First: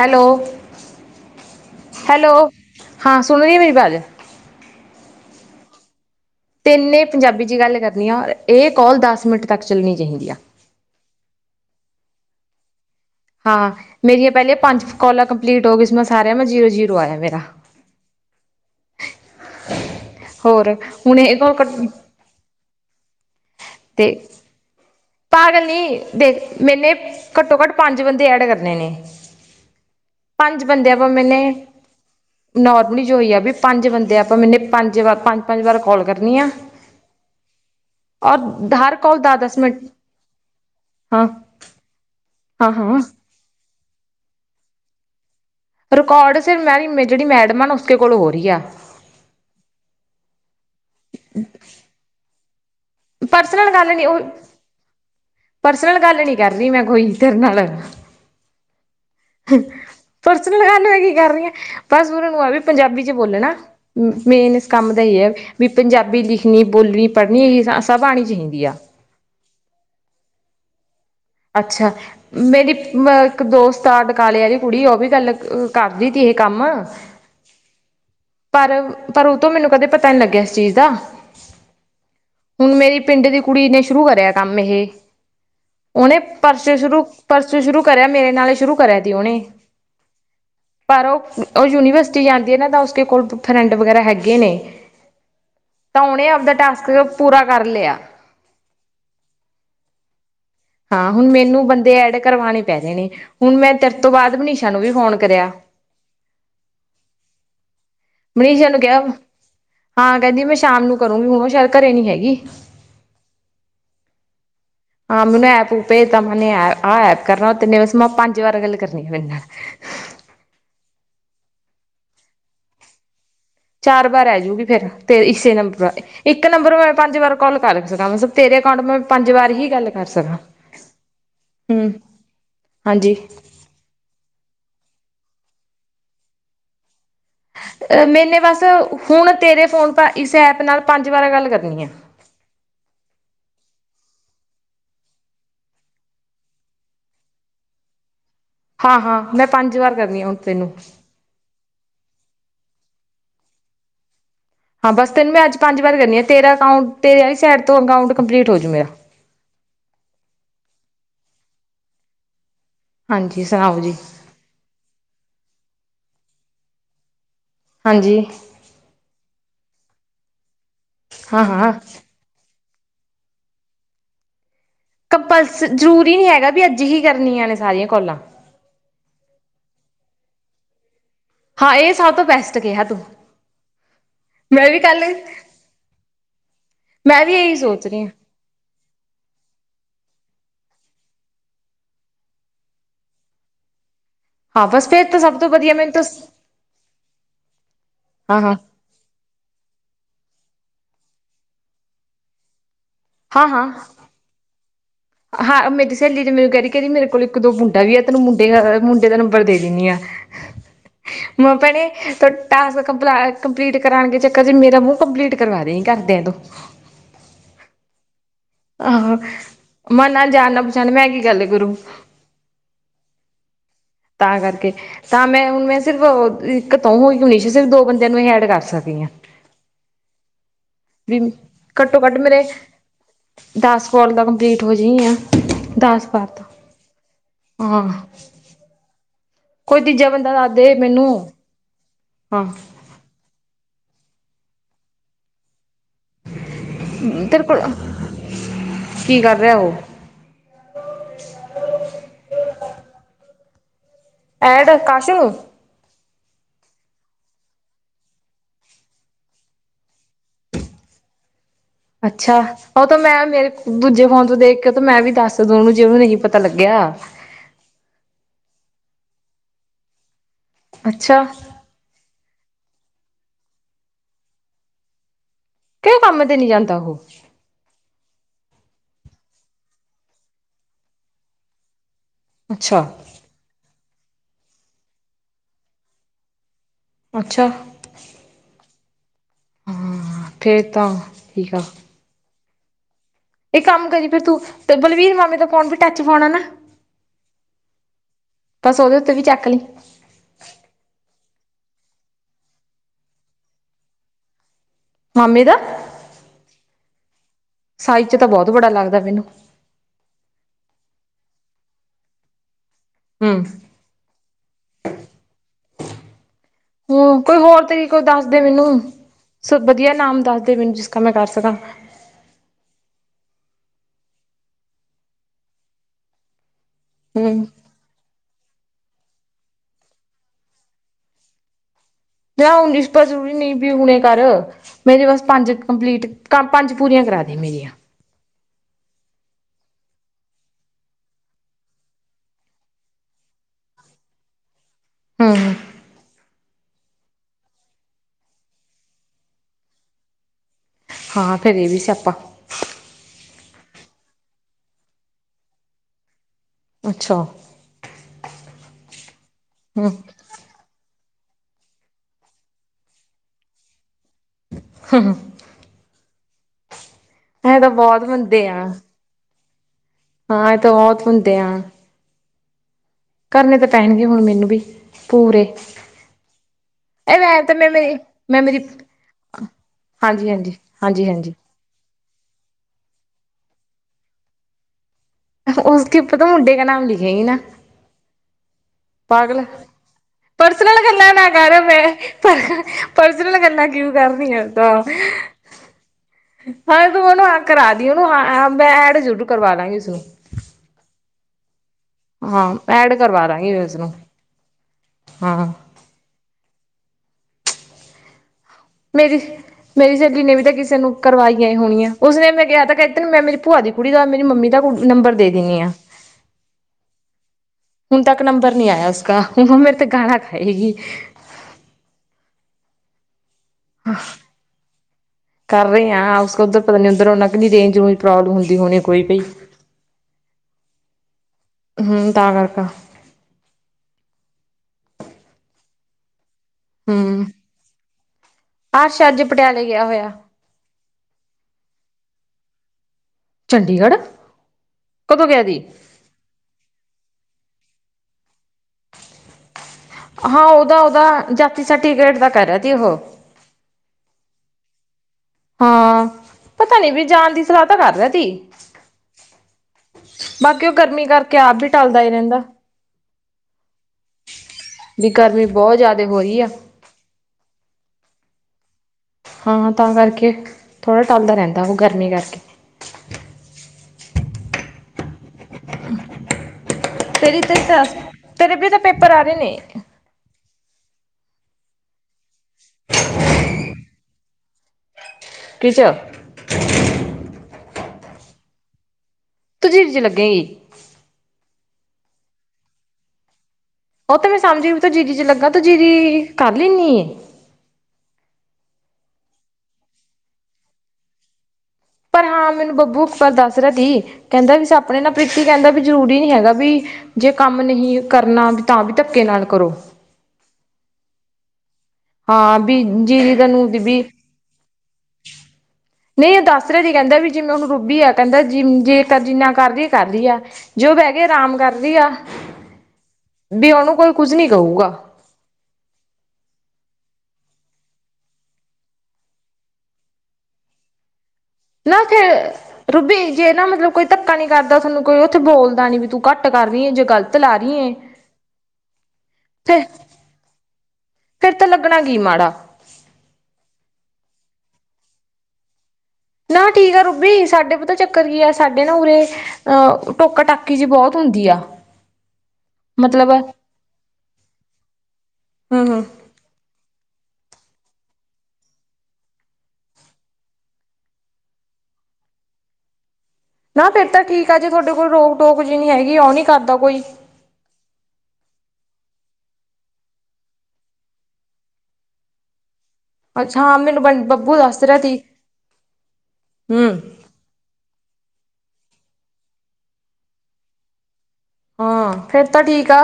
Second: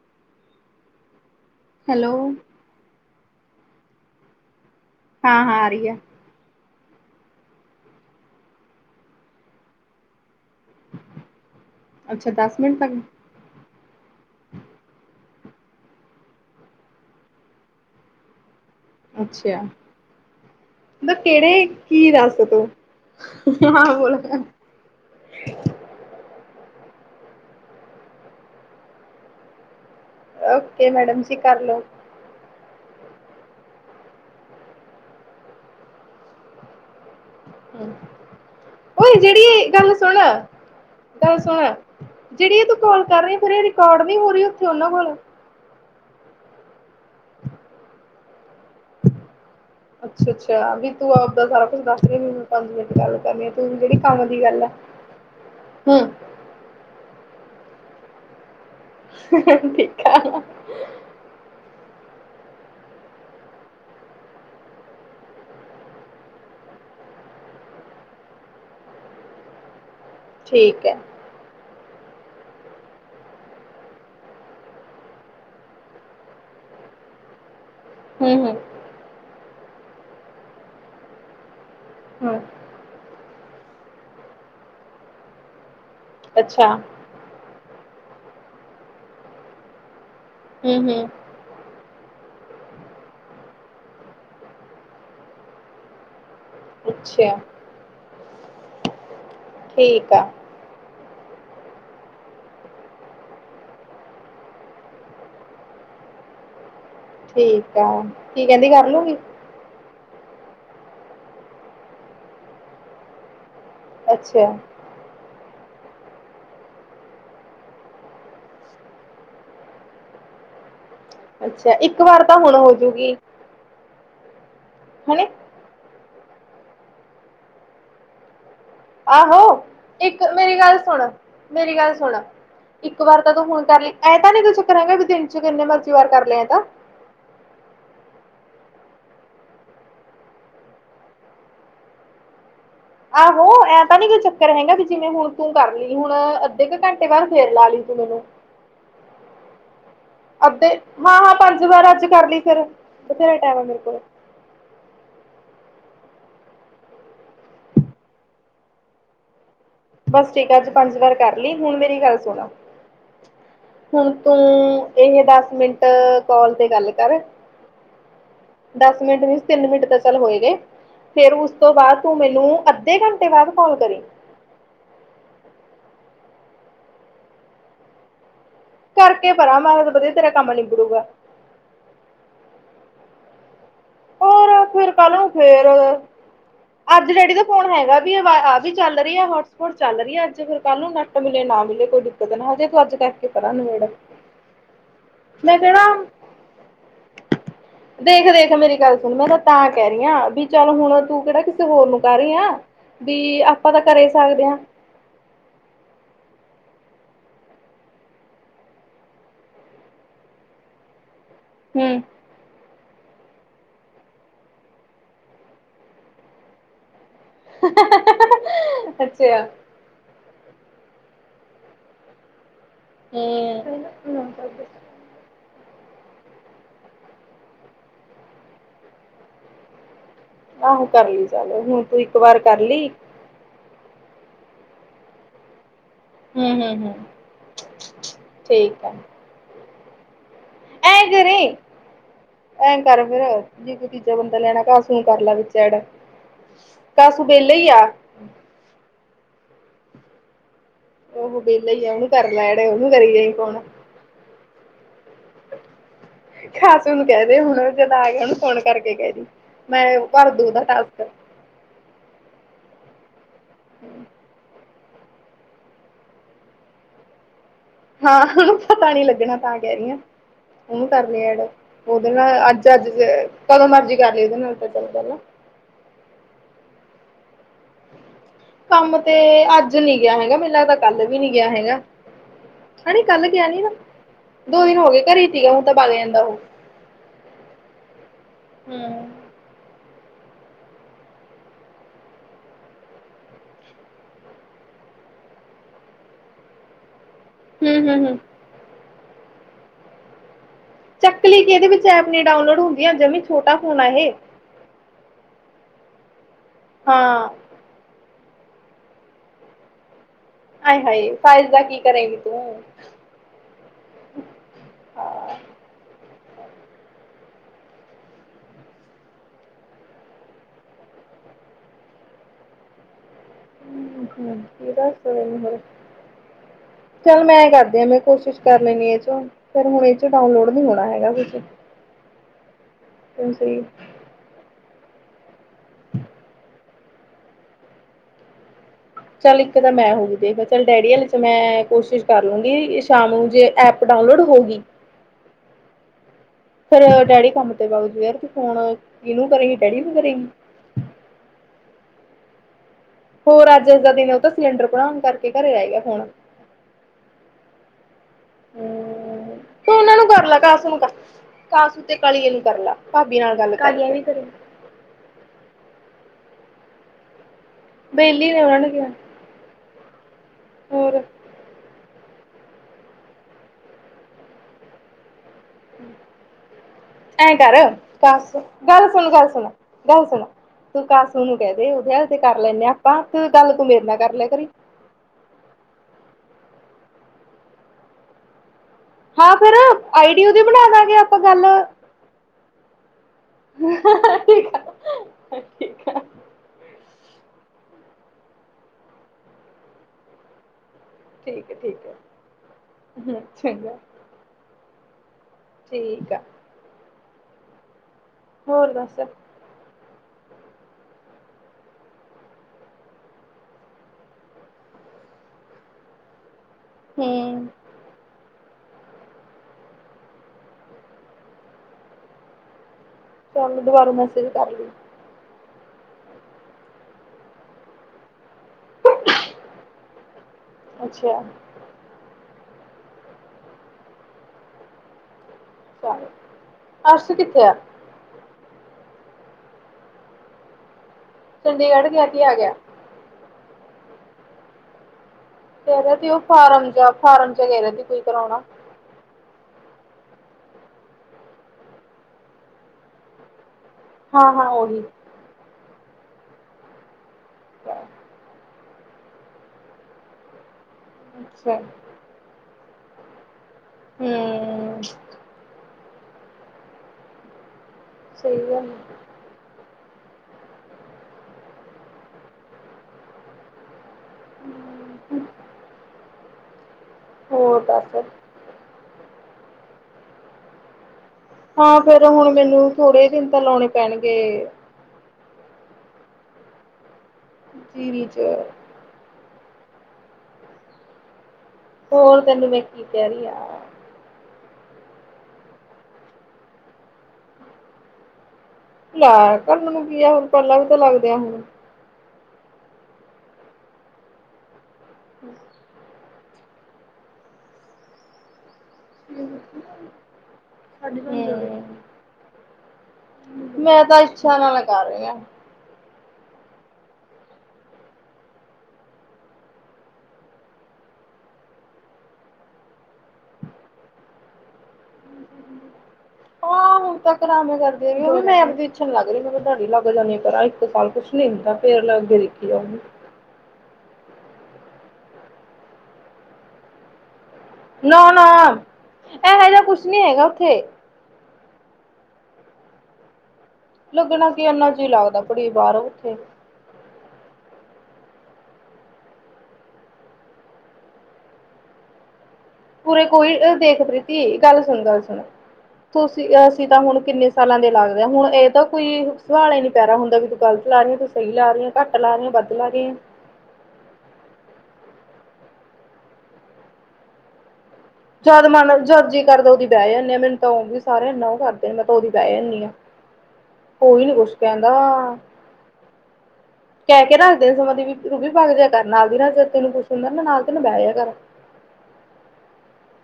Hello? Hello? ਹਾਂ। ਸੁਣਦੀ ਆ ਮੇਰੀ ਗੱਲ? [inaudible] ਹਾਂ ।ਹਾਂ ।ਆ ਰਹੀ ਹੈ। ਤੈਂਨੇ ਪੰਜਾਬੀ ਚ ਗੱਲ ਕਰਨੀ ਆ । ਇਹ ਕਾਲ ਦਸ ਮਿੰਟ ਤੱਕ, ਚੱਲਣੀ ਚਾਹੀਦੀ ਆ। ਅੱਛਾ। ਦਸ ਮਿੰਟ ਤੱਕ? ਹਾਂ! ਮੇਰੀਆਂ ਪਹਿਲੇ ਪੰਜ ਕੋਾਲਾਂ ਕੰਪਲੀਟ ਹੋ ਗਿਆ। ਮੈਂ ਸਾਰਿਆਂ ਮੈਂ, ਜੀਰੋ ਜੀਰੋ ਆਇਆ ਮੇਰਾ। ਅੱਛਾ। ਹੋਰ ਹੁਣ ਮਤਲਬ ਇਹ ਕੋਲ ਕਿਹੜੇ? ਕੱਟ ਕੀ ਦੱਸ ਤੂੰ? ਹਾਂ ਤੇ, ਬੋਲ ਪਾਗਲ ਨੀ, ਦੇ। ਮੈਨੇੰ, ਘੱਟੋ ਘੱਟ ਪੰਜ ਬੰਦੇ ਐਡ ਕਰਨੇ ਨੇ। ਪੰਜ ਬੰਦੇ, ਓਕੇ ਆ ਵਾ ਮੈਡਮ ਜੀ ਮੈਨੇ ਕਰ ਲੋ ਨ, ਸ, ਜੋਈ ਆ ਵੀ ਪੰਜ ਬੰਦੇ, ਆ ਆਪਾਂ, ਮੈਨੇ ਪੰਜ ਵਾਰ, ਪੰਜ, ਪੰਜ ਵਾਰ ਕਾਲ ਕਰਨੀ ਆ। [inaudible] ਔਰ ਹਰ ਉਹਹੀ ਕਾਲ ਦਸ ਦਸ ਜਿਹੜੀ ਮਿੰਟ ਗੱਲ ਸੁਣ ਹਾਂ ਗੱਲ ਸੁਣ ਜਿਹੜੀ ਇਹ ਹਾਂ ਤੂੰ ਕਾਲ ਹਾਂ ਕਰ ਰਹੀ ਫਿਰ ਇਹ ਰਿਕਾਰਡ ਨਹੀਂ ਹੋ ਰਹੀ ਉੱਥੇ ਉਹ ਬੋਲੋ ਰਿਕਾਰਡ ਸਿਰ ਮੈਂ ਜਿਹੜੀ ਮੈਡਮ ਆ ਉਸੇ ਕੋਲ ਹੋ ਰਹੀ ਆ ਅੱਛਾ ਅੱਛਾ ਵੀ ਤੂੰ ਆਪਦਾ ਸਾਰਾ ਕੁਛ ਦੱਸ ਕੇ ਵੀ ਦੀ ਦੀ ਗੱਲ ਕਰਨੀ ਆ ਤੂੰ ਪਰਸਨਲ ਵੀ ਗੱਲ ਜਿਹੜੀ ਨੀ ਉਹ ਕੰਮ ਦੀ ਗੱਲ ਆ ਪਰਸਨਲ ਹੂੰ ਗੱਲ ਨੀ ਕਰ ਰਹੀ ਮੈਂ ਕੋਈ ਤੇਰੇ ਨਾਲ ਠੀਕ ਆ ਤੁਰਚ ਨੂੰ ਲਗਾ ਨੂੰ ਮੈਂ ਕੀ ਕਰਨੀ ਆ ਬਸ ਉਹਨਾਂ ਨੂੰ ਆ ਵੀ ਪੰਜਾਬੀ ਚ ਬੋਲਣਾ ਮੇਨ ਇਸ ਕੰਮ ਦਾ ਹੀ ਹੈ ਵੀ ਪੰਜਾਬੀ ਲਿਖਣੀ ਬੋਲਣੀ ਪੜ੍ਹਨੀ ਇ ਸਭ ਆਣੀ ਜਰੂਰੀ ਆ ਠੀਕ ਹੈ ਅੱਛਾ ਮੇਰੀ ਅ ਇੱਕ ਦੋਸਤ ਆ ਬਟਾਲੇ ਵਾਲੀ ਕੁੜੀ ਉਹ ਵੀ ਗੱਲ ਕਰਦੀ ਤੀ ਇਹ ਕੰਮ ਹਮ ਹਮ ਪਰ ਪਰ ਤੋਂ ਮੈਨੂੰ ਕਦੇ ਪਤਾ ਨੀ ਲੱਗਿਆ ਇਸ ਚੀਜ਼ ਦਾ ਹਮ ਹੁਣ ਮੇਰੀ ਪਿੰਡ ਦੀ ਕੁੜੀ ਨੇ ਸ਼ੁਰੂ ਕਰਿਆ ਕੰਮ ਇਹ ਉਹਨੇ ਅੱਛਾ ਪਰਸੋਂ ਸ਼ੁਰੂ ਪਰਸੋਂ ਸ਼ੁਰੂ ਕਰਿਆ ਮੇਰੇ ਨਾਲ ਸ਼ੁਰੂ ਕਰਿਆ ਸੀ ਉਹਨੇ ਹਮ ਪਰ ਹਮ ਉਹ ਉਹ ਯੂਨੀਵਰਸ ਜਾਂਦੀ ਹੈ ਨਾ ਤਾਂ ਉਸ ਕੋਲ ਫਰੈਂਡ ਵਗੈਰਾ ਹੈਗੇ ਨੇ ਤਾਂ ਹੁਨ ਆਪਦਾ ਟਾਸਕ ਅੱਛਾ ਪੂਰਾ ਕਰ ਲਿਆ ਠੀਕ ਆ ਹਾਂ ਹੁਣ ਮੈਨੂੰ ਬੰਦੇ ਐਡ ਕਰਵਾਣੇ ਪੇਜਨੇ ਹੁਣ ਮੈਂ ਤੇਰੇ ਤੋਂ ਬਾਅਦ ਮਨੀਸ਼ਾ ਨੂੰ ਵੀ ਫੋਨ ਕਰਿਆ ਠੀਕ [unintelligible] ਕੀ ਮਨੀਸ਼ਾ ਕਹਿੰਦੀ ਨੂੰ ਕਿਹਾ ਕਰਲਊਗੀ ਹਾਂ ਕਹਿੰਦੀ ਮੈਂ ਸ਼ਾਮ ਨੂੰ ਕਰੂੰਗੀ ਹੁਣ ਉਹ ਸ਼ਾਇਦ ਘਰੇ ਨੀ ਹੈਗੀ ਅੱਛਾ ਹਾਂ ਮੈਨੂੰ ਐਪ ਭੇਜਤਾ ਮੈਂਨ ਆਹ ਐਪ ਕਰਨਾ ਤਿੰਨੇ ਵ ਮੈਂ ਪੰਜ ਵਾਰ ਗੱਲ ਕਰਨੀ ਆ ਮੇਰੇ ਨਾਲ ਅੱਛਾ ਇੱਕ ਵਾਰ ਤਾਂ ਹੁਣ ਹੋਜੂਗੀ ਚਾਰ ਵਾਰ ਆਜੂਗੀ ਫੇਰ ਤੇ ਹਨੇ ਇਸੇ ਨੰਬਰ ਇੱਕ ਨੰਬਰ ਮੈਂ ਪੰਜ ਵਾਰ ਕੋਾਲ ਕਰ ਸਕਾਂ ਮੈਂ ਆਹੋ ਇੱਕ ਮੇਰੀ ਗੱਲ ਸੁਣ ਮੇਰੀ ਗੱਲ ਸੁਣ ਇੱਕ ਹਾਂਜੀ ਵਾਰ ਤਾਂ ਤੂੰ ਹੁਣ ਕਰ ਲਈ ਐਂ ਤਾਂ ਨੀ ਤੁਸੀਂ ਕਰਾਂਗੇ ਵੀ ਦਿਨ ਚ ਕਿੰਨੇ ਮਰਜ਼ੀ ਵਾਰ ਕਰ ਲਿਆ ਤਾਂ ਮੈਨੇ ਬਸ ਹੁਣ ਤੇਰੇ ਫੋਨ ਇਸ ਐਪ ਨਾਲ ਪੰਜ ਵਾਰ ਗੱਲ ਕਰਨੀ ਹੈ। ਆਹੋ ਐਂ ਤਾਂ ਨੀ ਕੋਈ ਚੱਕਰ ਹੈਗਾ ਵੀ, ਜਿਵੇਂ ਹੁਣ ਤੂੰ ਕਰ ਲਈ ਹੁਣ ਅੱਧੇ ਕੁ ਘੰਟੇ ਬਾਅਦ ਫੇਰ ਲਾ ਲਈ ਤੂੰ ਮੈਨੂੰ ਹਾਂ ਹਾਂ ਮੈਂ ਪੰਜ ਵਾਰ ਕਰਨੀ ਆ ਹੁਣ ਤੈਨੂੰ ਅੱਧੇ ਹਾਂ-ਹਾਂ ਪੰਜ ਵਾਰ ਅੱਜ ਕਰ ਲਈ ਫੇਰ, ਬਥੈਰਾ ਟਾਈਮ ਐ ਮੇਰੇ ਕੋਲ, ਹਾਂ ਬਸ ਤੈਨੂੰ ਮੈਂ ਅੱਜ ਪੰਜ ਵਾਰ ਕਰਨੀ ਆ ਤੇਰਾ ਅਕਾਊਂਟ ਤੇਰੇ ਵਾਲੀ ਸਾਈਡ ਤੋਂ ਅਕਾਊਂਟ ਕੰਪਲੀਟ ਹੋਜੂ ਮੇਰਾ, ਬਸ ਠੀਕ ਅੱਜ ਪੰਜ ਵਾਰ ਕਰ ਲਈ ਹੁਣ ਮੇਰੀ ਗੱਲ ਸੁਣੋ। ਹਾਂਜੀ ਸੁਣਾਓ ਜੀ ਹੁਣ ਤੂੰ ਇਹ ਦਸ ਮਿੰਟ ਕਾਲ ਤੇ ਗੱਲ ਕਰ। ਹਾਂਜੀ ਦਸ ਮਿੰਟ ਨਹੀਂ ਸੀ ਤਿੰਨ ਮਿੰਟ ਚੱਲ ਹੋਏ ਗਏ। ਫੇਰ ਹਾਂ ਉਸ ਹਾਂ ਤੋਂ ਬਾਅਦ ਤੂੰ ਮੈਨੂੰ ਅੱ ਅੱਧੇ ਘੰਟੇ ਬਾਅਦ ਕਾਲ ਕਰੀ। ਕੰਪਲਸ ਜ਼ਰੂਰੀ ਨੀ ਹੈਗਾ, ਵੀ ਅੱਜ ਹੀ ਕਰਨੀਆਂ ਨੇ ਸਾਰੀਆਂ ਕੋਲਾਂ, ਕਰਕੇ ਪਰਾ ਮਾਰੋ, ਪਰੇ ਤੇਰਾ ਕੰਮ ਨਿਬੜੂਗਾ। ਹਾਂ ਇਹ ਸਭ ਤੋਂ ਬੈਸਟ ਕਿਹਾ ਤੂੰ। ਹੋਰ ਮੈਂ ਵੀ ਫਿਰ ਕੱਲ ਨੂੰ ਫੇਰ ਅੱਜ ਮੈਂ ਵੀ ਡੈਡੀ ਦਾ ਇਹੀ ਫੋਨ ਸੋਚ ਹੈਗਾ, ਰਹੀ ਹਾਂ ਵੀ ਆ ਆਹ ਵੀ ਚੱਲ ਰਹੀ ਆ ਹੋਟਸਪੋਟ ਚੱਲ ਰਹੀ ਹੈ ਅੱਜ। ਫੇਰ ਕੱਲ੍ਹ ਨੂੰ ਨੈਟ ਮਿਲੇ ਨਾ ਮਿਲੇ ਕੋਈ ਦਿੱਕਤ ਨਾ ਹੋਜੇ ਤੂੰ ਅੱਜ ਕਰਕੇ ਪਰਾ ਨਵੇਂਡ ਹਾਂ ਬਸ ਫੇਰ ਤਾਂ ਸਭ ਤੋਂ ਵਧੀਆ ਮੈਨੂੰ ਤਾਂ, ਹਾਂ ਦੇਖ-ਦੇਖ, ਹਾਂ ਮੇਰੀ ਗੱਲ ਸੁਣ ਮੈਂ ਤਾਂ ਤਾਂ ਕਹਿ ਰਹੀ ਹਾਂ ਵੀ, ਚੱਲ ਹੁਣ ਤੂੰ ਕਿਹੜਾ ਹੋਰ ਨੂੰ ਕਹਿ ਰਹੀ ਆ। ਵੀ ਹਾਂ ਹਾਂ ਆਪਾਂ ਤਾਂ ਕਰੇ ਹੀ ਸਕਦੇ ਹਾਂ। ਹਾਂ ਮੇਰੀ ਸਹੇਲੀ ਨੇ ਮੈਨੂੰ ਕਹਿ ਰਹੀ ਕਹਦੀ ਮੇਰੇ ਕੋਲ ਇੱਕ ਦੋ ਮੁੰਡਾ ਵੀ ਆ ਤੈਨੂੰ ਮੁੰਡੇ-ਮੁੰਡੇ ਦਾ ਨੰਬਰ ਦੇ ਦਿੰਨੀ ਆ। ਮ ਪਣੇ ਹੂੰ ਤਟ ਸ ਕੰਪ ਕੰਪਲੀਟ ਕਰਾਉਣਗੇ, ਚੱਕਰ ਜ ਮੇਰਾ ਮੂੰਹ ਕੰਪਲੀਟ ਕਰਵਾ ਦੇ ਕਰਦਿਆਂ ਤੂੰ [unintelligible] ਆਹੋ ਅੱਛਾ ਮਨ ਨਾ ਜਾਣਨਾ ਪਛਾਣ ਮੈਂ ਕੀ ਗੱਲ ਗੁਰੂ ਹੂੰ, ਤਾਂ ਕਰਕੇ ਤਾਂ ਮੈਂ ਹੁਣ ਮੈਂ ਸਿਰਫ ਇੱਕ ਤੋਂ ਹੋਈ ਮਨੀਸ਼ਾ ਸਿਰਫ ਦੋ ਬੰਦਿਆਂ ਨੂੰ ਹੀ ਐਡ ਕਰ ਸਕਦੀ ਐ। ਆਹੋ ਕਰਲੀ ਚੱਲ ਹੁਣ ਤੂੰ ਇੱਕ ਵਾਰ ਕਰਲੀ, ਹੁਣ ਤਾਂ ਕੰਪਲੀਟ ਹੋ ਜਾਈਆਂ। ਦੱਸ ਪਾਤਾ, ਹੂੰ ਹੂੰ ਹੂੰ ਆਹ। ਠੀਕ ਆ ਕੋਈ ਤੀਜਾ ਬੰਦਾ ਦਾ ਦੇ ਐਂ ਮੈਨੂੰ, ਕਰੀ ਹਾਂ ਐਂ ਕਰ ਫਿਰ, ਜੇ ਕੋਈ ਤੂਜਾ ਬੰਦਾ ਲੈਣਾ ਅਸੀਂ ਹੀ ਕਰ ਲੈ ਵਿੱਚ ਐਡ, ਕਾਸੂ ਤੇਰੇ ਵੇਹਲੇ ਕੋਲ ਹੀ ਆ। ਕੀ ਕਰ ਰਿਹਾ ਉਹ, ਉਹ ਵਿਹਲਾ ਆ ਉਹਨੂੰ ਕਰ ਲੈ ਐਡ ਉਹਨੂੰ ਕਰੀ ਜਾਈ ਫੋਨ, ਐਡ ਕਾਸ਼ਵ, ਖਾਸੂ ਨੂੰ ਕਹਿ ਦੇ ਹੁਣ ਜਦ ਆ ਗਿਆ ਉਹਨੂੰ ਫੋਨ ਕਰਕੇ ਕਹਿ ਦੀ ਮੈਂ ਭਰਦੂ ਉਹਦਾ ਟਾਸਕ। ਅੱਛਾ ਉਹ ਤਾਂ ਮੈਂ ਮੇਰੇ ਦੂਜੇ ਫੋਨ ਤੋਂ ਦੇਖ ਕੇ ਤੇ ਮੈਂ ਵੀ ਦੱਸਦੂ ਜੇ ਉਹਨੂੰ ਨਹੀਂ ਪਤਾ ਲੱਗਿਆ। ਹਾਂ ਪਤਾ ਨੀ ਲੱਗਣਾ ਤਾਂ ਕਹਿ ਰਹੀ ਹੈ। ਉਹਨੂੰ ਕਰ ਲੲੀ ਅੱਛਾ ਐਡ ਉਹਦੇ ਨਾਲ਼ ਅੱਜ ਚੱਜ ਕਦੋਂ ਮਰਜੀ ਕਰ ਲਈ ਉਹਦੇ ਤਾਂ ਗੱਲ ਕਿਉਂ ਕੰਮ ਤੇ ਨੀ ਜਾਂਦਾ ਉਹ ਕੰਮ ਤੇ ਅੱਜ ਨੀ ਗਿਆ ਹੈਗਾ ਮੈਨੂੰ ਲੱਗਦਾ ਕੱਲ ਵੀ ਨਹੀਂ ਗਿਆ ਹੈਗਾ। ਅੱਛਾ ਹੈਨੀ ਕੱਲ ਗਿਆ ਨੀ ਨਾ। ਦੋ ਦਿਨ ਹੋ ਗਏ ਘਰੇ ਤੀਗਾ ਹੁਣ ਤਾਂ ਬੱਗ ਜਾਂਦਾ ਉਹ ਅੱਛਾ। ਹੂੰ। ਹਾਂ, ਫੇਰ ਤਾਂ, ਠੀਕ ਆ। ਇੱਕ ਕੰਮ ਕਰੀ ਫਿਰ ਤੂੰ ਤੇ ਬਲਵੀਰ ਮਾਮੇ ਦਾ ਫੋਨ ਵੀ ਟੱਚ ਫੋਨ ਆ ਨਾ, ਹੂੰ, ਹੂੰ, ਹੂੰ। ਬਸ ਉਹਦੇ ਉੱਤੇ ਵੀ ਚੱਕ ਲਈ। ਚੱਕਲੀ ਕਿ ਇਹਦੇ ਵਿੱਚ ਐਪ ਨਹੀਂ ਡਾਊਨਲੋਡ ਹੁੰਦੀਆਂ ਜਵੀ ਛੋਟਾ ਫੋਨ ਆ ਇਹ ਮੰਮੀ ਦਾ, ਹਾਂ। ਸਾਈਜ਼ ਚ ਤਾਂ ਬਹੁਤ ਬੜਾ ਲੱਗਦਾ ਮੈਨੂੰ। ਹਾਏ ਹਾਏ ਸਾਇਜ਼ ਦਾ ਕੀ ਕਰੇਗੀ ਤੂੰ। ਹੂੰ, ਹਾਂ ਹੂੰ। ਕੋਈ ਹੋਰ ਤਰੀ ਕੋ ਦੱਸ ਦੇ ਮੈਨੂੰ ਸ ਵਧੀਆ ਨਾਮ ਦੱਸਦੇ ਮੈਨੂੰ ਜਿਸਕਾ ਮੈਂ ਕਰ ਸਕਾਂ। ਹੂੰ ਹੂੰ ਇਹਦਾ ਸੁ ਹੋ ਚੱਲ ਹੂੰ ਮੈਂ ਕਰਦੇ ਆ ਮੈਂ ਕੋਸ਼ਿਸ਼ ਕਰ ਲੈਣੀ ਇਹ ਚੋਂ ਫਿਰ ਹੁਣ ਇਹ ਚੋਂ ਡਾਊਨਲੋਡ ਨੀ ਹੋਣਾ ਹੈਗਾ ਕੁਛ। ਜਾ ਪੁਛਪਾ ਜ਼ਰੂਰੀ ਨੀ ਸਹੀ ਬ ਹੁਣੇ ਕਰ ਮੇਰੇ ਬਸ ਪੰਜ ਕੰਪਲੀਟ ਕੰ ਪੰਜ ਪੂਰੀਆਂ ਕਰਾ ਦੇ ਮੇਰੀਆਂ ਚੱਲ ਇੱਕ ਤਾਂ ਮੈਂ ਹੋਗੀ, ਦੇਖ ਚੱਲ ਡੈਡੀ ਹਾਲੇ ਚ ਮੈਂ ਕੋਸ਼ਿਸ਼ ਕਰ ਲੂੰਗੀ ਸ਼ਾਮ ਨੂੰ ਜੇ ਐਪ ਡਾਊਨਲੋਡ ਹੋ ਗਈ। ਹਂ, ਹਂ। ਫਿਰ ਡੈਡੀ ਕੰਮ ਤੇ ਬਗਜੂ ਯਾਰ ਤੂੰ ਫੋਨ ਕਿਹਨੂੰ ਕਰੇਂਗੀ ਡੈਡੀ ਨੂੰ ਕਰੇਂਗੀ। ਹਾਂ, ਫਿਰ ਇਹ ਵੀ ਸਿਆਪਾ। ਹੋਰ ਅੱਜ ਉਸ ਦਾ ਦਿਨ ਉਹ ਤਾਂ ਸਿਲੰਡਰ ਭਰਾਉਣ ਕਰਕੇ ਘਰੇ ਰਹਿ ਗਿਆ ਫੋਨ। ਅੱਛਾ। ਹੂੰ ਤੂੰ ਹੂੰ ਉਹਨਾਂ ਨੂੰ ਕਰ ਲੈ [inaudible] ਕਾਸੂ ਤੇ ਕਲੀਏ ਨੂੰ ਕਰਲਾ ਭਾਬੀ ਨਾਲ ਗੱਲ ਕੇ। [unintelligible] ਅਸੀਂ ਤਾਂ ਬਹੁਤ ਵਿਹਲੀ ਨੇ ਮੰੰਦੇ ਉਹਨਾਂ ਆਂ ਨੇ ਕਿਹਾ ਹਾਂ, ਇਹ ਤਾਂ ਹੋਰ ਬਹੁਤ ਹੁੰਦੇ ਆ ਕਰਨੇ ਤਾਂ ਪੈਣਗੇ ਹੁਣ ਮੈਨੂੰ ਵੀ ਪੂਰੇ ਇਹ ਐਂ ਵੈਸੇ ਤਾਂ ਕਰ, ਮੈਂ ਮੇਰੀ ਕਸ ਮੈਂ ਮੇਰੀ ਗੱਲ ਸੁਣ, ਗੱਲ ਸੁਣੋ, ਗੱਲ ਸੁਣੋ ਹਾਂਜੀ ਹਾਂਜੀ ਤੂੰ ਹਾਂਜੀ ਕੈਸੂ ਹਾਂਜੀ ਨੂੰ ਕਹਿ ਦੇ ਉਦੇ ਤੇ ਕਰ ਲੈਂਨੇ ਆ ਆਪਾਂ। ਤੇ ਗੱਲ ਤੂੰ ਮੇਰੇ ਨਾਲ ਕਰ ਲਿਆ ਕਰੀਂ। ਉਸਕੇ ਉਪਰ ਤਾਂ ਮੁੰਡੇ ਕ ਨਾਮ ਲਿਖੇ ਹੀ ਨਾ। ਹਾਂ ਪਾਗਲ, ਫੇਰ ਆਈਡੀ ਉਹਦੀ ਬਣਾ ਪਰਸਨਲ ਦਾਂਗੇ ਗੱਲਾਂ ਆਪਾਂ ਨਾਂ ਗੱਲ ਕਰ, ਮੈਂ ਪਰ ਪਸਨਲ ਗੱਲ ਕਿਉਂ ਕਰਣੀਆਂ ਨਾ ਠੀਕ ਆ। ਦਾ ਠੀਕ ਆ ਤੂੰ ਉਹਨੂੰ ਕਰਾ ਦੀ ਉਹਨੂੰ ਹਾਂ ਮੈਂ ਐਡ ਜ਼ਰੂਰ ਕਰਵਾ ਲਾਂਗੀ ਉਸਨੂੰ। ਠੀਕ ਆ ਠੀਕ ਆ। ਹਾਂ, ਐਡ ਹੂੰ ਕਰਵਾਦਾਂਗੀ ਚੰਗਾ ਉਸਨੂੰ। ਹਾਂ ਠੀਕ ਆ। ਹੋਰ ਦੱਸ ਮੇਰੀ ਮੇਰੀ ਸੇਲੀ ਨੇ ਵੀ ਕਿਸੇ ਨੂੰ ਕਰਵਾਈਆਂ ਈ ਹੋਣੀਆਂ ਉਸਨੇ ਮੈਂ ਕਿਹਾ ਕਨ ਮੈਂ ਮੇਰੀ ਭੂਆ ਦੀ ਕੁੜੀ ਦਾ, ਮੇਰੀ ਮੰਮੀ ਦਾ ਨੰਬਰ ਦੇ ਦੇਣੀ ਆਂ। ਹਂ ਨ੍ਹੀਂ ਆਇਆ ਉਸਕਾ, ਉ ਮੇਰੇ ਤੇ ਗਾਲਾਂ ਖਾਏਗੀ। ਚੱਲ ਮੈਂ ਦੁਬਾਰਾ ਮੈਸੇਜ ਕਰ ਲੀ। ਕਰ ਰਹੇ ਹਾਂ ਉਸ ਕੋ ਉਧਰ ਪਤਾ ਨੀਂ ਉੱਧਰ ਉਹਨਾਂ ਕਹਦੀ ਰੇਂਜ ਰੂਂਜ ਪ੍ਰੋਬਲਮ ਹੁੰਦੀ ਹੋਣੀ ਕੋਈ ਪਈ ਅੱਛਾ ਹਂ ਤਾਂ ਕਰਕੇ ਆਹ ਚਲੋ ਅਰਸ ਕਿੱਥੇ ਆ? ਅੱਰਸ਼ ਅੱਜ ਪਟਿਆਲੇ ਗਿਆ ਹੋਇਆ। ਚੰਡੀਗੜ੍ਹ ਕ ਕੇ ਆ ਗਿਆ। ਚੰਡੀਗੜ੍ਹ! ਕਦੋਂ ਗਿਆ ਦੀ ਕਹਿ ਰਿਹਾ ਸੀ ਤੇ ਉਹ ਫਾਰਮ ਜਾ ਫਾਰਮ ਵਗਰਾ ਦੀ ਕੋਈ ਕਰਾਉਣਾ ਹਾਂ ਉਹਦਾ ਉਹਦਾ ਜਾਤੀ ਸਰਟੀਫਕੇੇਟ ਦਾ ਕਰਹਾ ਸੀ ਉਹ ਹਾਂ ਹਾਂ ਉਹੀ ਹਾਂ ਪਤਾ ਨੀ ਵੀ ਜਾਣ ਦੀ ਸਲਾਹ ਤਾਂ ਕਰ ਰਿਹਾ ਤੀ ਪਰ ਕਿ ਉਹ ਗਰਮੀ ਕਰਕੇ ਆਪ ਅੱਛਾ ਵੀ ਟਲਦਾ ਹੀ ਰਹਿੰਦਾ ਹੂੰ ਵੀ ਗਰਮੀ ਬਹੁਤ ਜ਼ਿਆਦਾ ਤੇ ਹੋ ਰਹੀ ਆ ਸਹੀ ਗੱਲ ਹਾਂ ਤਾਂ ਕਰਕੇ ਥੋੜ੍ਹਾ ਟਲਦਾ ਰਹਿੰਦਾ ਉਹ ਗਰਮੀ ਕਰਕੇ ਹੂੰ। [inaudible] ਤੇਰੀ ਤੇ ਹੋਰ ਤਾਂ, ਦੱਸ ਤੇਰੇ ਤੇ ਤਾ ਪੇਪਰ ਆ ਰੇ ਨੇ? ਹਾਂ ਫੇਰ ਹੁਣ ਮੈਨੂੰ ਥੋੜੇ ਦਿਨ ਤਾਂ ਲਾਉਣੇ ਪੈਣਗੇ। [unintelligible] ਜੀਰੀ ਚ। ਤੂੰ ਜੀਰੀ ਚ ਲੱਗੇਗੀ? ਹੋਰ ਤੈਨੂੰ ਮੈਂ ਕੀ ਕਹਿ ਰੀ ਆ। ਉਹ ਤੇ ਮੈਂ ਸਮਝ ਤੋ ਜੀਰੀ ਚ ਲੱਗਾ ਤੇ ਜੀਰੀ ਕਰ ਲੀਨੀ ਏ? ਲੈ ਕਰਨ ਨੂੰ ਕੀ ਆ ਹੁਣ ਪਹਿਲਾਂ ਵੀ ਤਾਂ ਲੱਗਦੇ ਆ ਹੁਣ। ਪਰ ਹਾਂ ਮੈਨੂੰ ਬੱਬੂ ਇਕ ਬਾਰ ਦੱਸ ਰਿਆ ਤੀ ਕਹਿੰਦਾ ਵੀ ਸ ਔਣੇ ਨਾ ਪ੍ਰੀਤੀ ਕੈੰਦਾ ਬੀ ਜਰੂਰੀ ਨੀ ਹੈਗਾ ਬਈ ਜੇ ਕੰਮ ਨਹੀਂ ਕਰਨਾ ਤਾਂ ਵੀ ਧੱਕੇ ਨਾਲ ਕਰੋ। ਹੂੰ। ਹਾਂ, ਬੀ ਜੀਰੀ ਤਾਨੂੰ ਦੀ ਮੈਂ ਤਾਂ ਬੀ ਇੱਛਾ ਨਾਲ ਕਰ ਰਹੀ ਹਾਂ। ਨਹੀਂ, ਉਹ ਦੱਸ ਰੇ ਸੀ ਕੈੰਦਾ ਬੀ ਜਿਮੇ ਉਨੂੰ ਰੁੱਬੀ ਐ ਕੈੰਦਾ ਜਿ ਜੇਕ ਜਿੰਨਾ ਕਰ ਰੀ ਕਰ ਰੀ ਐ, ਜੇ ਔ ਬੈਹ ਗੀ ਆਰਾਮ ਕਰ ਰੀ ਆ, ਬੀ ਓਹਨੂੰ ਕੋਈ ਕੁਝ ਨੀ ਦਊਗਾ। ਤਾਂ ਕਰਾਮੇ ਕਰਦੀ ਏ ਮੈਂ ਆਪਦੀ ਇੱਛਣ ਲੱਗ ਰੀ, ਮੈਂਨ ਧਾਨੀ ਲੱਗ ਜਾਣੇ ਪਤਾ ਏ ਇੱਕ ਸਾਲ ਕੁਛ। ਨੀ ਹੁੰਦਾ ਫੇਰ ਲ ਨਾ ਅੱਗੇ ਦੇਖੀ ਫੇਰ ਜਾਊਗੀ ਰੁਬੀ ਜੇ ਨਾ ਮਤਲਬ ਕੋਈ ਧੱਕਾ ਨਹੀਂ ਕਰਦਾ ਥਾਨੂੰ ਕੋਈ ਔਥੇ ਬੋਲਦਾ ਨੀ ਵੀ ਤੂੰ ਘੱਟ ਕਰ ਰੀ ਏ ਅੱਜਕਲ੍ਹ। ਨਾ ਨਾ ਏਹੇ ਜਾ ਕੁਛ ਨੀ ਹੈਗਾ ਔਥੇ। ਫੇਰ ਤਾਂ ਲੱਗਣਾ ਕੀ ਮਾੜਾ। ਲੱਗਣਾ ਕੀ ਏਨਾ ਜੀ ਲੱਗਦਾ ਕੁੜੀ ਬਾਰੋ ਉੱਥੇ। ਨਾ ਠੀਕ ਆ ਰੂਬੀ ਸਾਡੇ ਪਤਾ ਚੱਕਰ ਕੀ ਐ ਸਾਡੇ ਨਾ ਉਰੇ ਅਹ ਟੋਕਾ-ਟਾਕੀ ਜੀ ਬਹੁਤ ਹੁੰਦੀ ਆ। ਊਰੇ ਮਤਲਬ ਕੋਈ ਅ ਹੂੰ ਦੇਖ ਪਰੀਤੀ ਗੱਲ ਸੁਣ ਗੱਲ ਸੁਣ ਹੂੰ ਤੁਸੀਂ ਅਸੀਂ ਤਾਂ ਹੁਣ ਕਿੰਨੇ ਸਾਲਾਂ ਦੇ ਲੱਗਦੇ ਹੁਣ ਏ ਤਾਂ ਕੋਈ ਸਵਾਲੇ ਨੀ ਪੈਦਾ ਹੁੰਦਾ ਵੀ ਤੂੰ ਗ਼ਲਤ ਲਾਰੀ ਏ ਤੂੰ ਸਹੀ ਲਾਰੀ ਏ ਘੱਟ ਲਾਰੀ ਏ ਵੱਧ ਲਾਰੀ ਏ। ਨਾ ਫੇਰ ਤਾਂ ਠੀਕ ਆ ਜੇ ਤੁਹਾਡੇ ਕੋਲ ਰੋਕ ਟੋਕ ਜਿਹ ਨੀ ਹੈਗੀ ਔ ਨੀ ਕਰਦਾ ਕੋਈ। ਜਦ ਮੰਨ ਜਦ ਜੀ ਕਰਦੈ ਉਦੀ ਬੈ ਜਾਂਣੇ ਆ ਮੈਨੂੰ ਤਾਂ ਉੰਝ ਵੀ ਸਾਰੇ ਇਨਾ ਓਹ ਕਰਦੇ ਨੇ ਮੈਂ ਤਾਂ ਉਦੀ ਬੈ ਜਾਂਣੀ ਆਂ। ਅੱਛਾ ਹਾਂ ਮੈਨੂੰ ਕੋਈ ਬ ਨੀ ਕੁਛ ਬੱਬੂ ਕੈੰਦਾ। ਦੱਸ ਰਿਹਾ ਤੀ ਹੂੰ ਕੈ ਕੇ ਨਾ ਦੇ ਸਮਾਂ ਦੀ ਵੀ ਰੁਬੀ ਪਰ ਲੇਆ ਕਰ ਨਾਲ ਦੀ ਨਾਲ ਜੇ ਤੈਨੂੰ ਕੁੱਛ ਹੁੰਦੈ ਨਾ ਨਾਲ ਤੇ ਮੈਂ ਬੈ ਜੇਆ ਕਰ ਹਾਂ, ਫੇਰ ਤਾਂ ਠੀਕ ਆ।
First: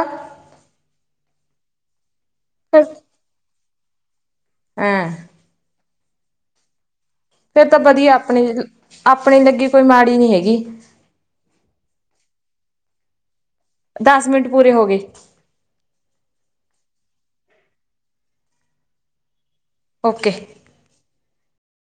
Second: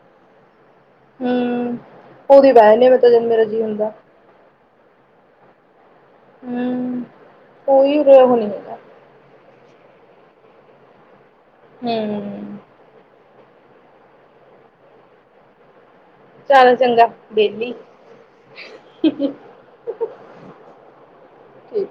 ਹੂੰ। ਓਦੀ ਬੈ ਨੇ ਮੈਂ ਤਾਂ ਜਨ ਮੇਰੇ ਜੀਅ [unintelligible] ਐਂ। ਹੂੰ। ਫੇਿਰ ਤਾਂ ਕੋਈ ਵਧੀਆ ਉਰੇ ਉਹ ਨੀ ਆਪਣੀ ਹੈਗਾ ਆਪਣੀ ਲੱਗੀ ਕੋਈ ਮਾੜੀ ਨੀ ਹੈਗੀ ਹਮ ਦਸ ਮਿੰਟ ਪੂਰੇ ਹੋ ਗਏ ਚਲ ਚੰਗਾ ਵੇਲੀ ਓਕੇ